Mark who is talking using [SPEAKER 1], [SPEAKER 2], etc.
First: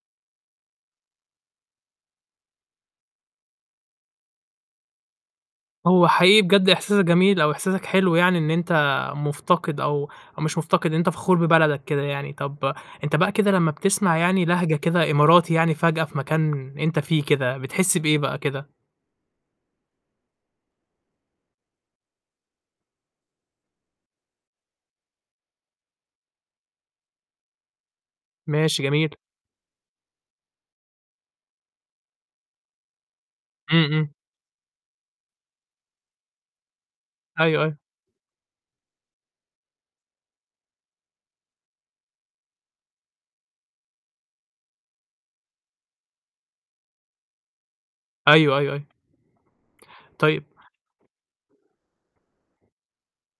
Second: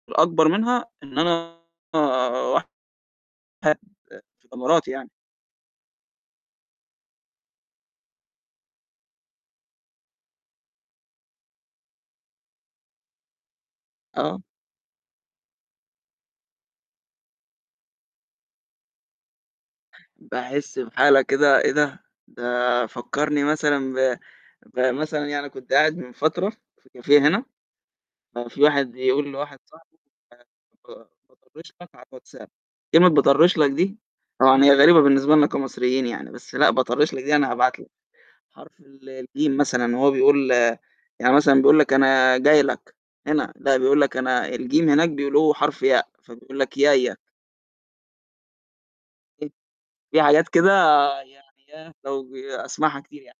[SPEAKER 1] الأكبر منها إن أنا واحد في الإمارات يعني.
[SPEAKER 2] هو حقيقي بجد إحساسك جميل أو إحساسك حلو يعني إن أنت مُفتقِد أو أو مش مُفتقِد، إن أنت فخور ببلدك كده، يعني طَب أنت بقى كده لمّا بتسمع
[SPEAKER 1] آه.
[SPEAKER 2] يعني لهجة كده إماراتي يعني فجأة في مكان أنت فيه كده، بتحس بإيه بقى كده؟
[SPEAKER 1] باحس بحالة كده إيه ده، ده فكّرني مثلًا ب بمثلًا يعني كنت قاعد من فترة في كافيه هنا ففي
[SPEAKER 2] ماشي،
[SPEAKER 1] واحد
[SPEAKER 2] جميل.
[SPEAKER 1] بيقول لواحد صاحبه: "آآ ك باطرِّش لك على الWhatsApp" كلمة باطرِّش لك
[SPEAKER 2] إمم،
[SPEAKER 1] دي،
[SPEAKER 2] إمم.
[SPEAKER 1] طبعًا هي غريبة بالنسبة لنا كمصريين يعني، بس لأ، باطرِّش لك دي يعني
[SPEAKER 2] أيوه،
[SPEAKER 1] هابعت
[SPEAKER 2] أيوه.
[SPEAKER 1] لك حرف ال الجيم مثلًا وهو بيقول يعني مثلًا بيقول لك أنا جاي لك هنا لأ، بيقول لك أنا الجيم هناك بيقولوه حرف ياء فبيقول لك يايا.
[SPEAKER 2] أيوه، أيوه، أيوه.
[SPEAKER 1] في حاجات
[SPEAKER 2] طيب
[SPEAKER 1] كده يعني إيه، لو ج باسمعها كتير يعني.